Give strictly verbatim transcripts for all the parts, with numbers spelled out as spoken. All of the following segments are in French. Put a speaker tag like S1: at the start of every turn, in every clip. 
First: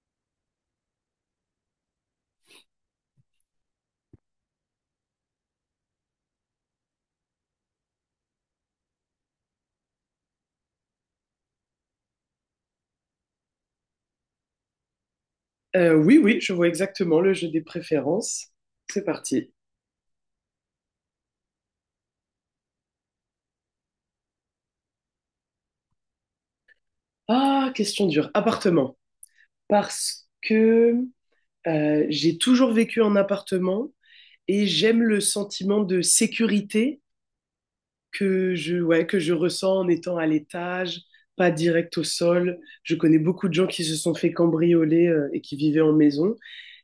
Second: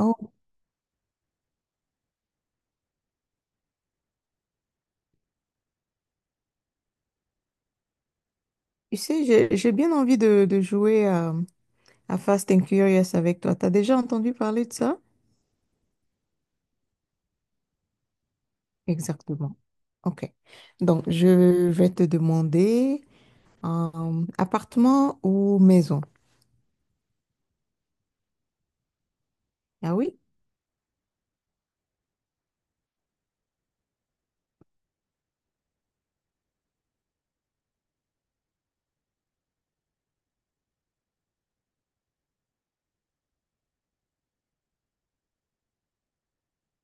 S1: Oh, tu sais, j'ai, j'ai bien envie de, de jouer à, à Fast and Curious avec toi. T'as déjà entendu parler de ça?
S2: Euh, oui, oui, je vois exactement le jeu des préférences. C'est parti.
S1: Exactement. OK. Donc, je vais te demander euh, appartement ou maison?
S2: Ah, question dure. Appartement.
S1: Ah oui?
S2: Parce que euh, j'ai toujours vécu en appartement et j'aime le sentiment de sécurité que je, ouais, que je ressens en étant à l'étage, pas direct au sol. Je connais beaucoup de gens qui se sont fait cambrioler euh, et qui vivaient en maison.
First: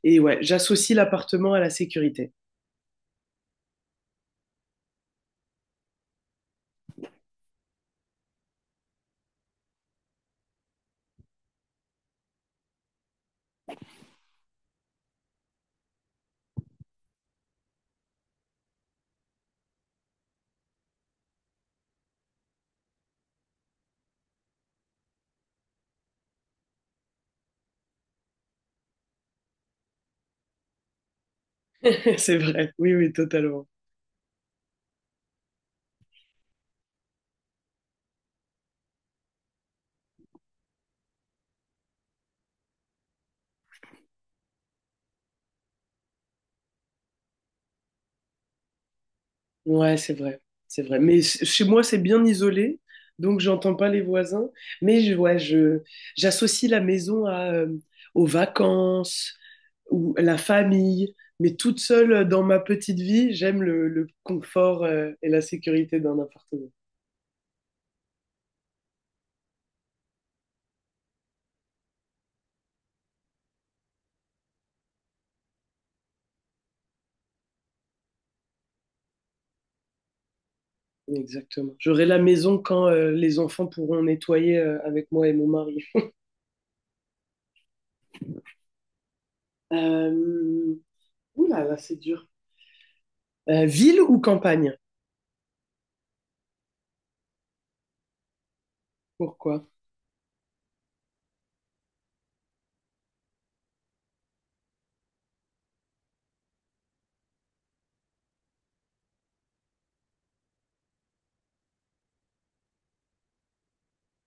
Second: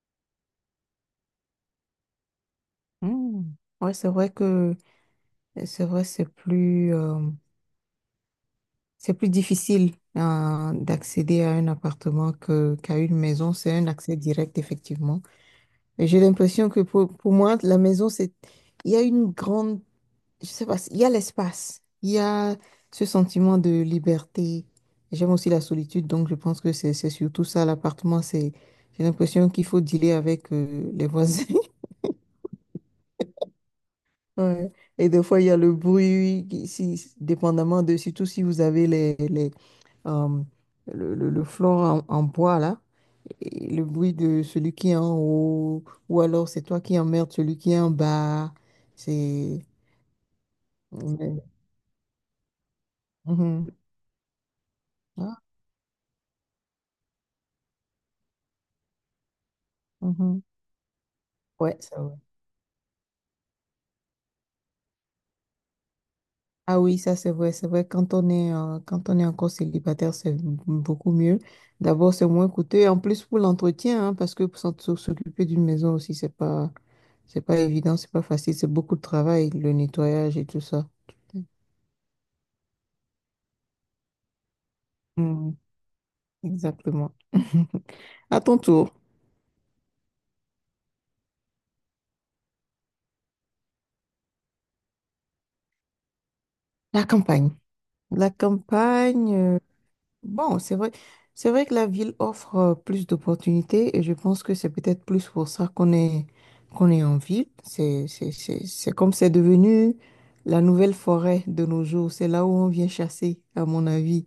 S2: Et ouais, j'associe l'appartement à la sécurité.
S1: Hmm. Ouais, c'est vrai que c'est vrai, c'est plus, euh, c'est plus difficile euh, d'accéder à un appartement que, qu'à une maison. C'est un accès direct, effectivement. Et j'ai l'impression que pour, pour moi, la maison, c'est, il y a une grande, je sais pas, il y a l'espace, il y a ce sentiment de liberté. J'aime aussi la solitude, donc je pense que c'est, c'est surtout ça, l'appartement, c'est, j'ai l'impression qu'il faut dealer avec euh, les voisins.
S2: C'est vrai. Oui, oui, totalement.
S1: Ouais. Et des fois, il y a le bruit, qui- si, dépendamment de, surtout si vous avez les, les euh, le, le, le flore en, en bois là, et le bruit de celui qui est en haut, ou alors c'est toi qui emmerdes celui qui est en bas. C'est.
S2: Ouais, c'est vrai, c'est vrai. Mais
S1: Mais-
S2: ch- chez moi, c'est bien isolé, donc
S1: Mhm.
S2: j'entends pas les voisins. Mais je,
S1: Ah,
S2: ouais, je, j'associe la maison à, euh, aux vacances ou à la
S1: mhm.
S2: famille. Mais
S1: Ouais,
S2: toute
S1: c'est
S2: seule
S1: vrai.
S2: euh, dans ma petite vie, j'aime le, le confort, euh, et la sécurité d'un appartement.
S1: Ah oui, ça c'est vrai, c'est vrai. Quand on est, euh, quand on est encore célibataire, c'est m- beaucoup mieux. D'abord, c'est moins coûteux. Et en plus, pour l'entretien, hein, parce que pour s'en- s'o- s'occuper d'une maison aussi, c'est pas, c'est pas évident, c'est pas facile. C'est beaucoup de travail, le nettoyage et tout ça.
S2: Exactement. J'aurai la maison quand, euh, les enfants pourront nettoyer, euh, avec moi et mon mari.
S1: Exactement. À ton tour,
S2: Euh... Ouh là là, c'est dur. Euh, ville ou campagne?
S1: la campagne. La campagne, euh,
S2: Pourquoi?
S1: bon, c'est vrai, c'est vrai que la ville offre euh, plus d'opportunités et je pense que c'est peut-être plus pour ça qu'on est, qu'on est en ville. C'est, c'est, c'est, c'est comme c'est devenu la nouvelle forêt de nos jours. C'est là où on vient chasser, à mon avis.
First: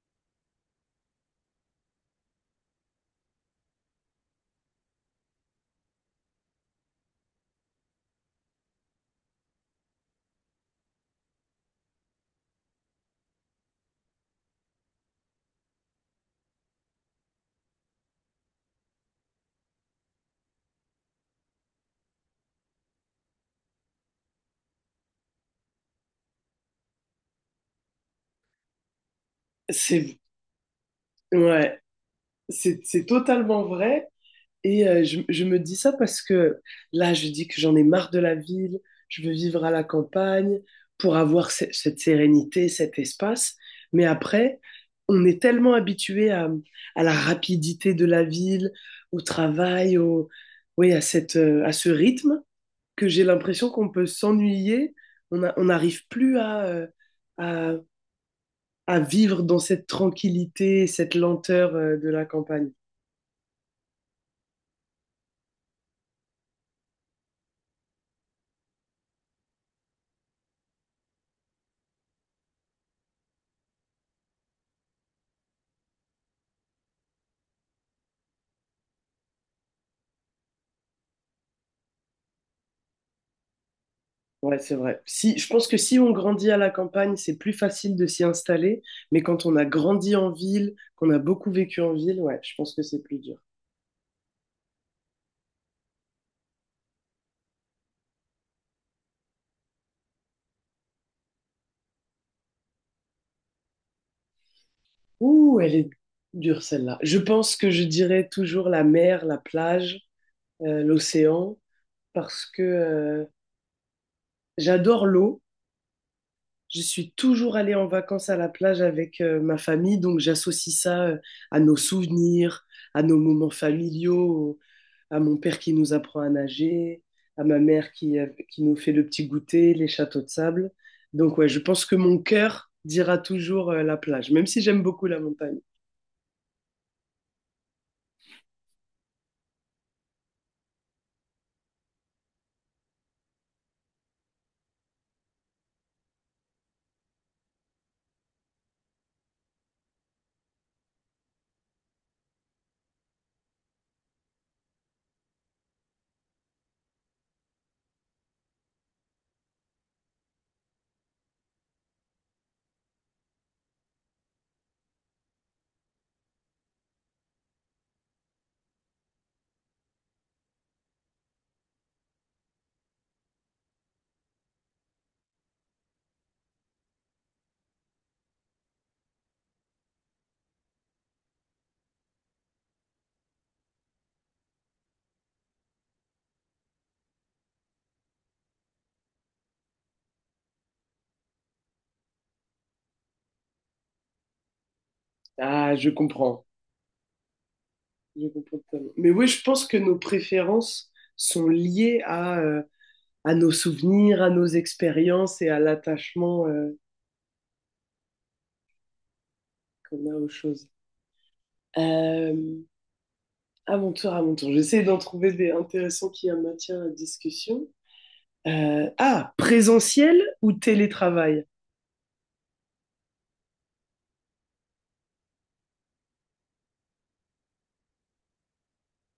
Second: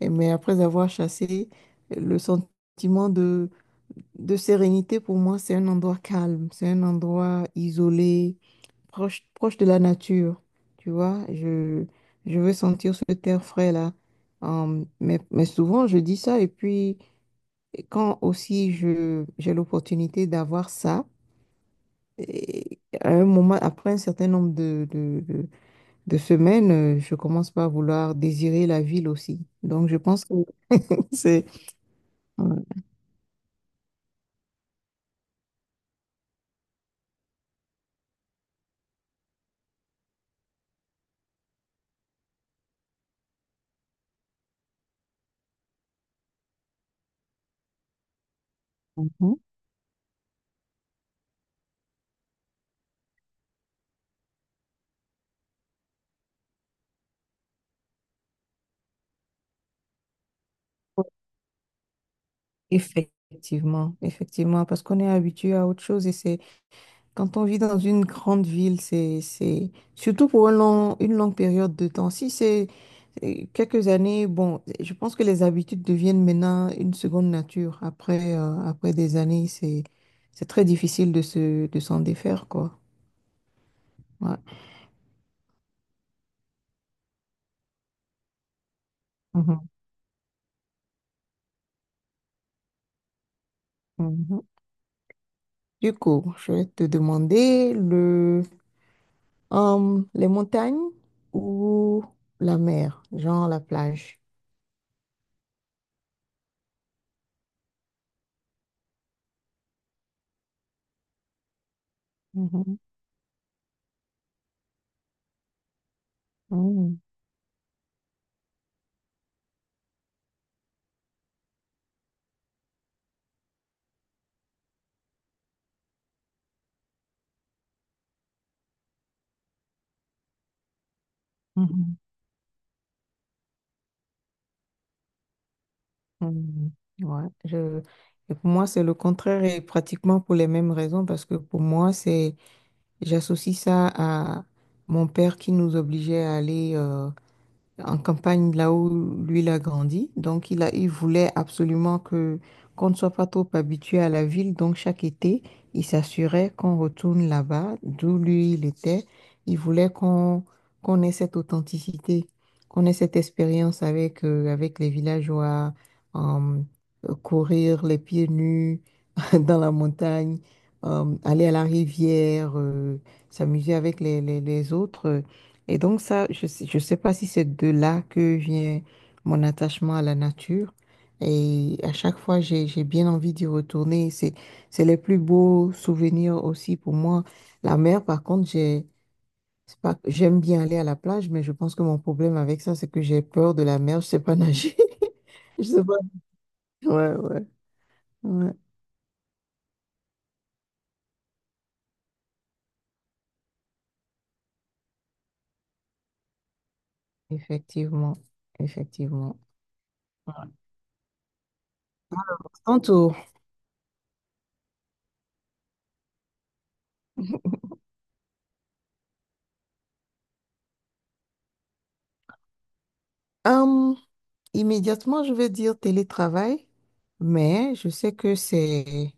S1: Et- mais après avoir chassé, le sentiment de sérénité, pour moi, c'est un endroit calme, c'est un endroit isolé, proche, proche de la nature. Tu vois, je, je veux sentir ce terre frais là. Hum, mais, mais souvent, je dis ça. Et puis, quand aussi je, j'ai l'opportunité d'avoir ça, et à un moment, après un certain nombre de, de, de, de semaines, euh, je commence par vouloir désirer la ville aussi. Donc, je
S2: C'est
S1: pense que c'est...
S2: ouais,
S1: Ouais.
S2: c'est c'est totalement vrai. Et euh, je, je me dis ça parce que là, je dis que j'en ai marre de la ville, je veux vivre à la campagne pour avoir ce- cette sérénité, cet espace. Mais après, on est tellement habitué à, à la rapidité de la ville, au
S1: Mhm.
S2: travail, au, oui, à cette, euh, à ce rythme, que j'ai l'impression qu'on peut s'ennuyer. On a- on n'arrive plus à, euh, à, à vivre dans cette tranquillité, cette lenteur, euh, de la campagne.
S1: Effectivement, effectivement, parce qu'on est habitué à autre chose et c'est quand on vit dans une grande ville, c'est c'est surtout pour un long- une longue période de temps. Si c'est euh, quelques années, bon, je pense que les habitudes deviennent maintenant une seconde nature. Après, euh, après des années, c'est c'est très difficile de se de s'en défaire, quoi. Ouais.
S2: Ouais, c'est vrai. Si, je pense que si on grandit à la campagne, c'est plus facile de s'y installer, mais quand on a
S1: Mhm,
S2: grandi en ville, qu'on a beaucoup vécu en ville, ouais, je pense que c'est plus dur.
S1: mhm. Du coup, je vais te demander le euh, les montagnes ou la mer, genre la plage.
S2: Ouh, elle est dure celle-là. Je pense que je dirais toujours la mer, la plage, euh, l'océan, parce que euh, j'adore l'eau. Je
S1: Mhm,
S2: suis toujours allée en vacances à la plage avec euh, ma famille, donc j'associe ça euh, à nos souvenirs, à nos moments familiaux, à mon père qui nous apprend à nager, à ma mère qui, euh, qui nous fait le petit goûter, les châteaux de sable. Donc ouais, je pense que
S1: mhm,
S2: mon cœur dira toujours euh, la plage, même si j'aime beaucoup la montagne.
S1: mhm. Ouais, je... et pour moi, c'est le contraire et pratiquement pour les mêmes raisons parce que pour moi, c'est j'associe ça à mon père qui nous obligeait à aller euh, en campagne, là où lui, il a grandi. Donc, il a, il voulait absolument que qu'on ne soit pas trop habitué à la ville. Donc, chaque été, il s'assurait qu'on retourne là-bas, d'où lui, il était. Il voulait qu'on qu'on ait cette authenticité, qu'on ait cette expérience avec, euh, avec les villageois, euh, courir les pieds nus, dans la montagne, euh, aller à la rivière, euh, s'amuser avec les, les, les autres. euh. Et donc ça, je sais- je sais pas si c'est de là que vient mon attachement à la nature. Et à chaque fois, j'ai, j'ai bien envie d'y retourner. C'est, c'est les plus beaux souvenirs aussi pour moi. La mer, par contre, j'ai, c'est pas, j'aime bien aller à la plage, mais je pense que mon problème avec ça, c'est que j'ai peur de la mer. Je sais pas nager. Je
S2: Ah,
S1: sais
S2: je
S1: pas.
S2: comprends.
S1: Ouais, ouais,
S2: Je
S1: ouais.
S2: comprends totalement. Mais oui, je pense que nos préférences sont liées à, euh, à nos souvenirs, à nos expériences et à l'attachement euh,
S1: Effectivement. Effectivement.
S2: qu'on a aux choses. Euh,
S1: En tout,
S2: à mon tour, à mon tour. J'essaie d'en trouver des intéressants qui en maintiennent la discussion. Euh, ah, présentiel ou télétravail?
S1: hum, immédiatement, je vais dire télétravail, mais je sais que c'est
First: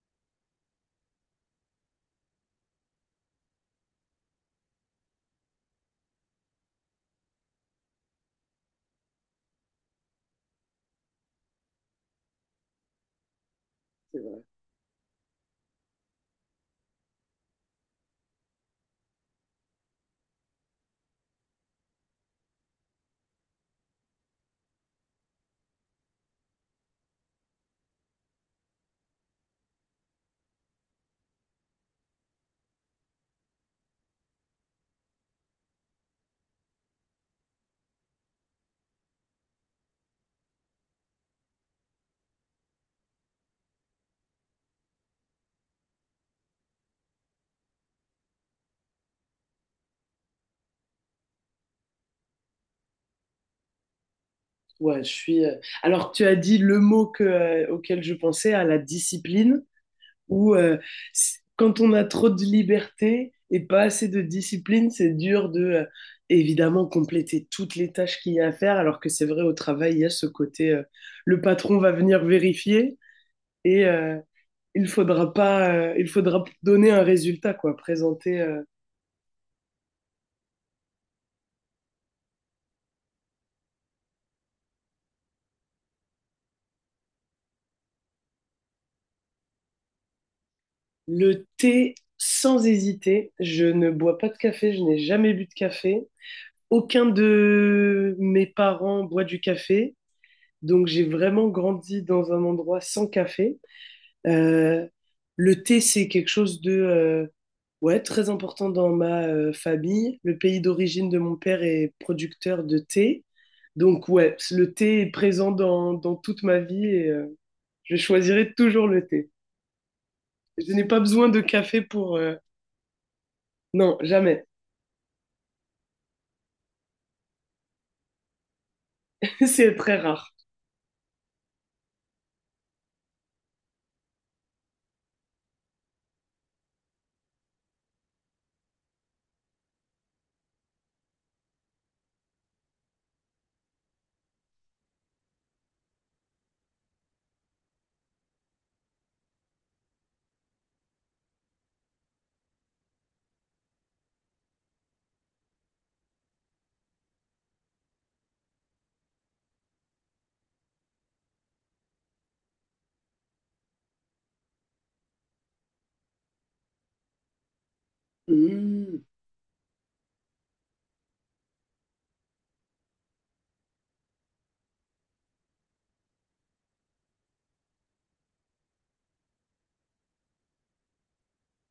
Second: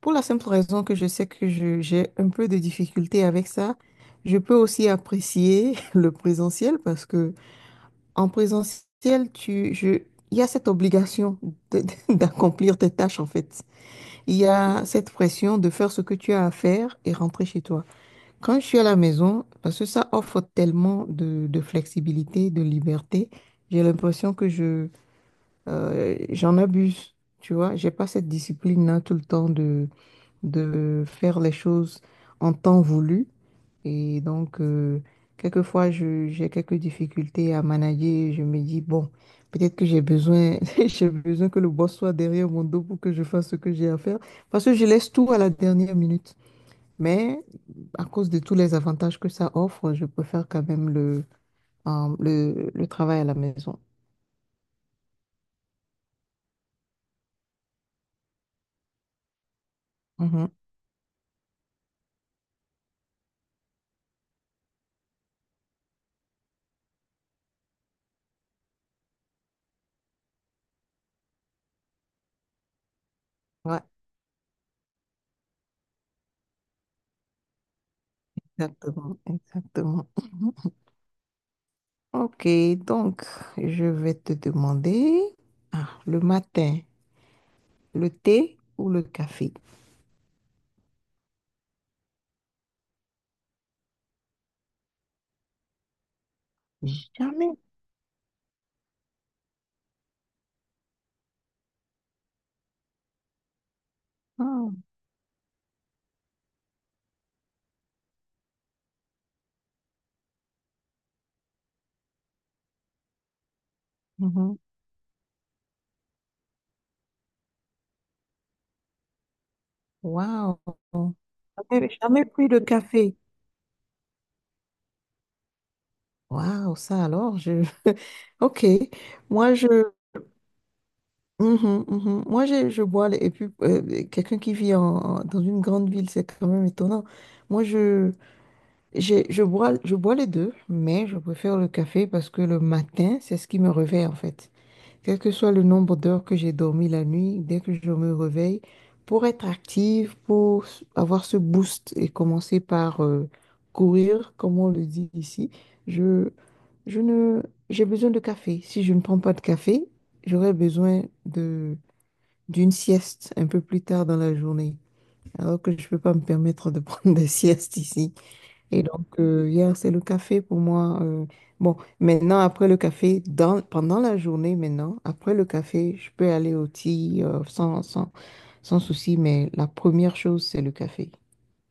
S1: pour la simple raison que je sais que je- j'ai un peu de difficulté avec ça. Je peux aussi apprécier le présentiel parce que en présentiel, tu, je, il y a cette obligation de- d'accomplir tes tâches en fait.
S2: C'est
S1: Il
S2: vrai.
S1: y a cette pression de faire ce que tu as à faire et rentrer chez toi. Quand je suis à la maison, parce que ça offre tellement de, de flexibilité, de liberté, j'ai l'impression que je, euh, j'en abuse, tu vois. J'ai pas cette discipline-là tout le temps de, de faire les choses en temps voulu. Et donc, euh, quelquefois, je, j'ai quelques difficultés à manager. Je me dis, bon, peut-être que j'ai besoin, j'ai besoin que le boss soit derrière mon dos pour que je fasse ce que j'ai à faire. Parce que je laisse tout à la dernière minute. Mais à cause de tous les avantages que ça offre, je préfère quand même le, euh, le, le travail à la maison.
S2: Ouais, je suis. Euh, Alors, tu as dit le mot que, euh, auquel je pensais, à la discipline,
S1: Mhm.
S2: où euh, c- quand on a trop de liberté et pas assez de discipline, c'est dur de, euh, évidemment, compléter toutes les tâches qu'il y a à faire, alors que c'est vrai, au travail, il y a ce côté, euh, le patron va venir vérifier
S1: Ouais,
S2: et, euh, il faudra pas, euh, il faudra donner un résultat, quoi. Présenter euh,
S1: exactement, exactement. Mhm. OK, donc je vais te demander, ah, le matin, le thé ou le café?
S2: le thé sans hésiter. Je ne bois pas de café, je n'ai jamais bu de café. Aucun
S1: Jamais.
S2: de mes parents boit du café, donc j'ai vraiment grandi dans un endroit sans café.
S1: Ah,
S2: Euh, le thé, c'est quelque chose de euh, ouais, très important dans ma euh, famille. Le pays d'origine de mon père est producteur de thé. Donc ouais,
S1: mhm.
S2: le thé est présent dans, dans toute ma vie et euh, je choisirai toujours le thé. Je
S1: Waouh,
S2: n'ai pas besoin de café
S1: jamais,
S2: pour...
S1: jamais
S2: euh,
S1: pris de café.
S2: Non, jamais.
S1: Waouh, ça alors, je... OK, moi je,
S2: C'est très rare.
S1: Mhm, mhm. Moi, j'ai- je bois, les- et puis euh, quelqu'un qui vit en- en- dans une grande ville, c'est quand même étonnant. Moi, je, j'ai- je bois, je bois les deux, mais je préfère le café parce que le matin, c'est ce qui me réveille en fait. Quel que soit le nombre d'heures que j'ai dormi la nuit, dès que je me réveille, pour être active, pour s- avoir ce boost et commencer par euh, courir, comme on le dit ici, je, je ne, j'ai besoin de café. Si je ne prends pas de café, j'aurais besoin de d'une sieste un peu plus tard dans la journée, alors que je ne peux pas me permettre de prendre des siestes ici. Et
S2: Hmm.
S1: donc, euh, hier, c'est le café pour moi. euh, bon, maintenant, après le café, dans, pendant la journée, maintenant, après le café, je peux aller au thé euh, sans, sans, sans souci, mais la première chose, c'est le café.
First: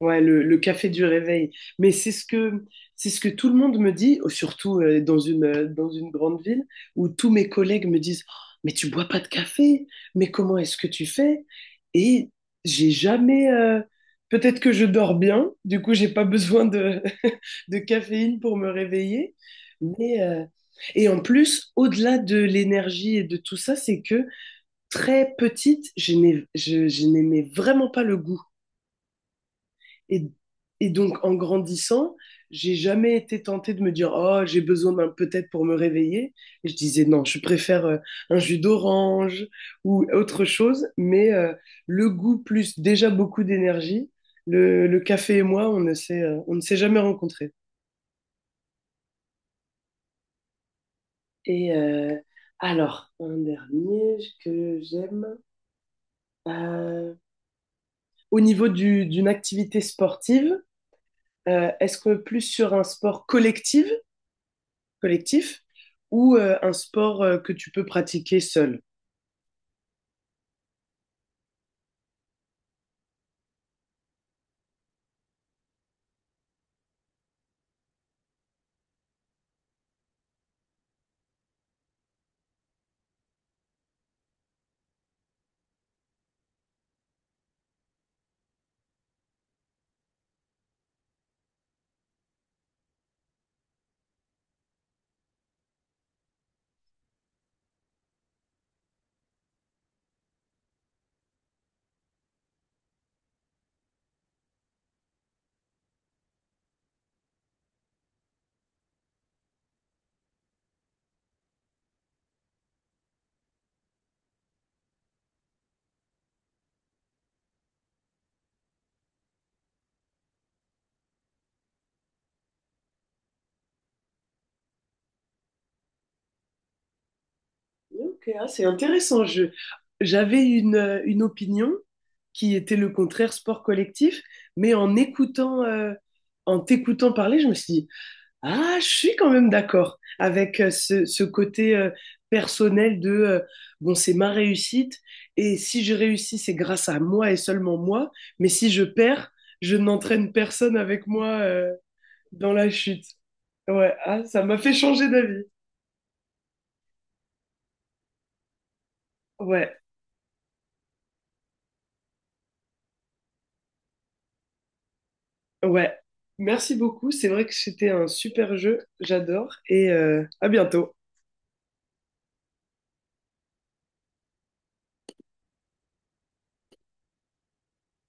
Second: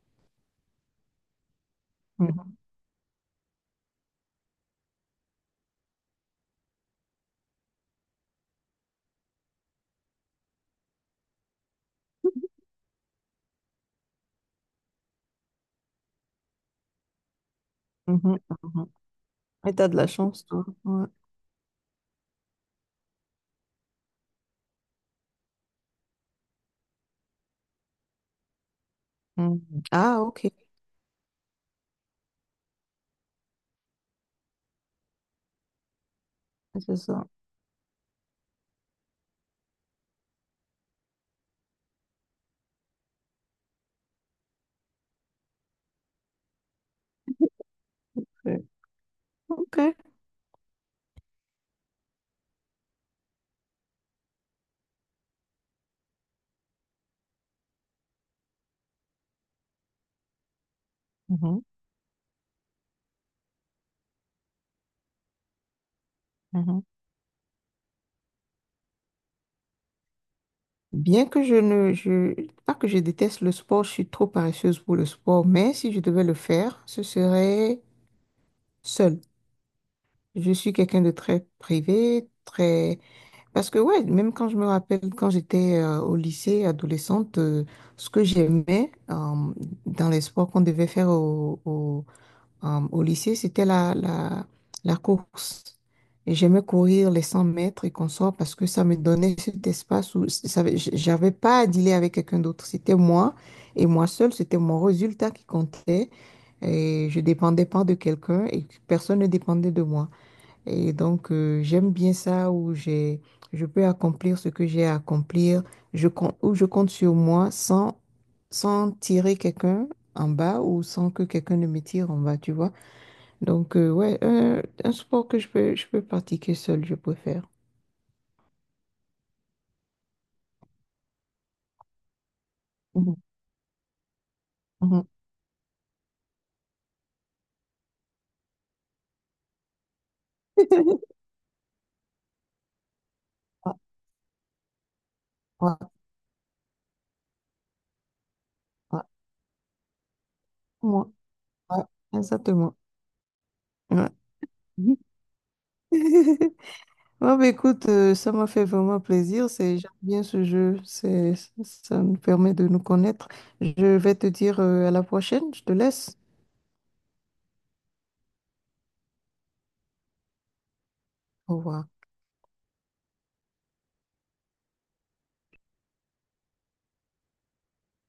S2: Ouais, le, le café du réveil. Mais c'est ce
S1: Mhm,
S2: que, c'est ce que tout le monde me dit, surtout euh, dans une, euh, dans une grande ville, où tous mes collègues me disent, Oh, mais tu bois pas de café, mais comment est-ce que tu fais? Et j'ai jamais, euh, peut-être que je dors bien, du coup j'ai pas besoin de, de
S1: mhm,
S2: caféine pour me
S1: mhm.
S2: réveiller.
S1: Et t'as de la
S2: Mais, euh,
S1: chance, toi. Ouais.
S2: et en plus, au-delà de l'énergie et de tout ça, c'est que très petite, je n'ai- je je n'aimais vraiment pas le goût.
S1: Mhm. Ah,
S2: Et,
S1: OK,
S2: et donc, en grandissant, j'ai jamais été tentée de me dire oh j'ai besoin d'un peut-être pour me réveiller. Et je
S1: c'est
S2: disais non,
S1: ça.
S2: je préfère euh, un jus d'orange ou autre chose. Mais euh, le goût plus déjà beaucoup d'énergie. Le, le café et moi, on ne s'est euh, on ne s'est jamais rencontrés.
S1: Ouais. OK.
S2: Et euh, alors un dernier que j'aime. Euh, au niveau du- d'une activité sportive,
S1: Mhm,
S2: euh, est-ce que plus sur un sport collectif collectif ou euh, un
S1: mhm.
S2: sport euh, que tu peux pratiquer seul.
S1: Bien que je ne, je, pas que je déteste le sport, je suis trop paresseuse pour le sport, mais si je devais le faire, ce serait seule. Je suis quelqu'un de très privé, très... Parce que ouais, même quand je me rappelle, quand j'étais euh, au lycée, adolescente, euh, ce que j'aimais euh, dans les sports qu'on devait faire au, au- euh, au lycée, c'était la, la, la course. Et j'aimais courir les cent mètres et consorts parce que ça me donnait cet espace où ça- j'avais pas à dealer avec quelqu'un d'autre. C'était moi et moi seule, c'était mon résultat qui comptait. Et je dépendais pas de quelqu'un et personne ne dépendait de moi. Et donc, euh, j'aime bien ça où j'ai, je peux accomplir ce que j'ai à accomplir, je compte, où je compte sur moi sans, sans tirer quelqu'un en bas ou sans que quelqu'un ne me tire en bas, tu vois. Donc, euh, ouais, un, un sport que je peux, je peux pratiquer seul, je préfère.
S2: Ok, ah, c'est intéressant. Je, j'avais une, euh, une opinion qui était le
S1: Mhm,
S2: contraire sport collectif, mais en
S1: mhm.
S2: écoutant, euh, en t'écoutant parler, je me suis dit, ah, je suis quand même d'accord avec euh, ce, ce côté euh, personnel de, euh,
S1: Ouais,
S2: bon, c'est ma réussite, et si
S1: ouais,
S2: je réussis, c'est grâce à moi et seulement moi, mais si je
S1: ouais.
S2: perds, je n'entraîne personne avec
S1: Moi,
S2: moi euh,
S1: ouais,
S2: dans la
S1: exactement.
S2: chute. Ouais,
S1: Ouais.
S2: ah, ça m'a fait
S1: Mhm.
S2: changer d'avis.
S1: Ouais, bah, écoute, euh, ça m'a fait vraiment plaisir. C'est,
S2: Ouais,
S1: j'aime bien ce jeu. C'est, ça nous permet de nous connaître. Je vais te dire, euh, à la prochaine. Je te
S2: ouais.
S1: laisse.
S2: Merci beaucoup. C'est vrai que c'était un super jeu. J'adore. Et euh, à bientôt.
S1: Au revoir.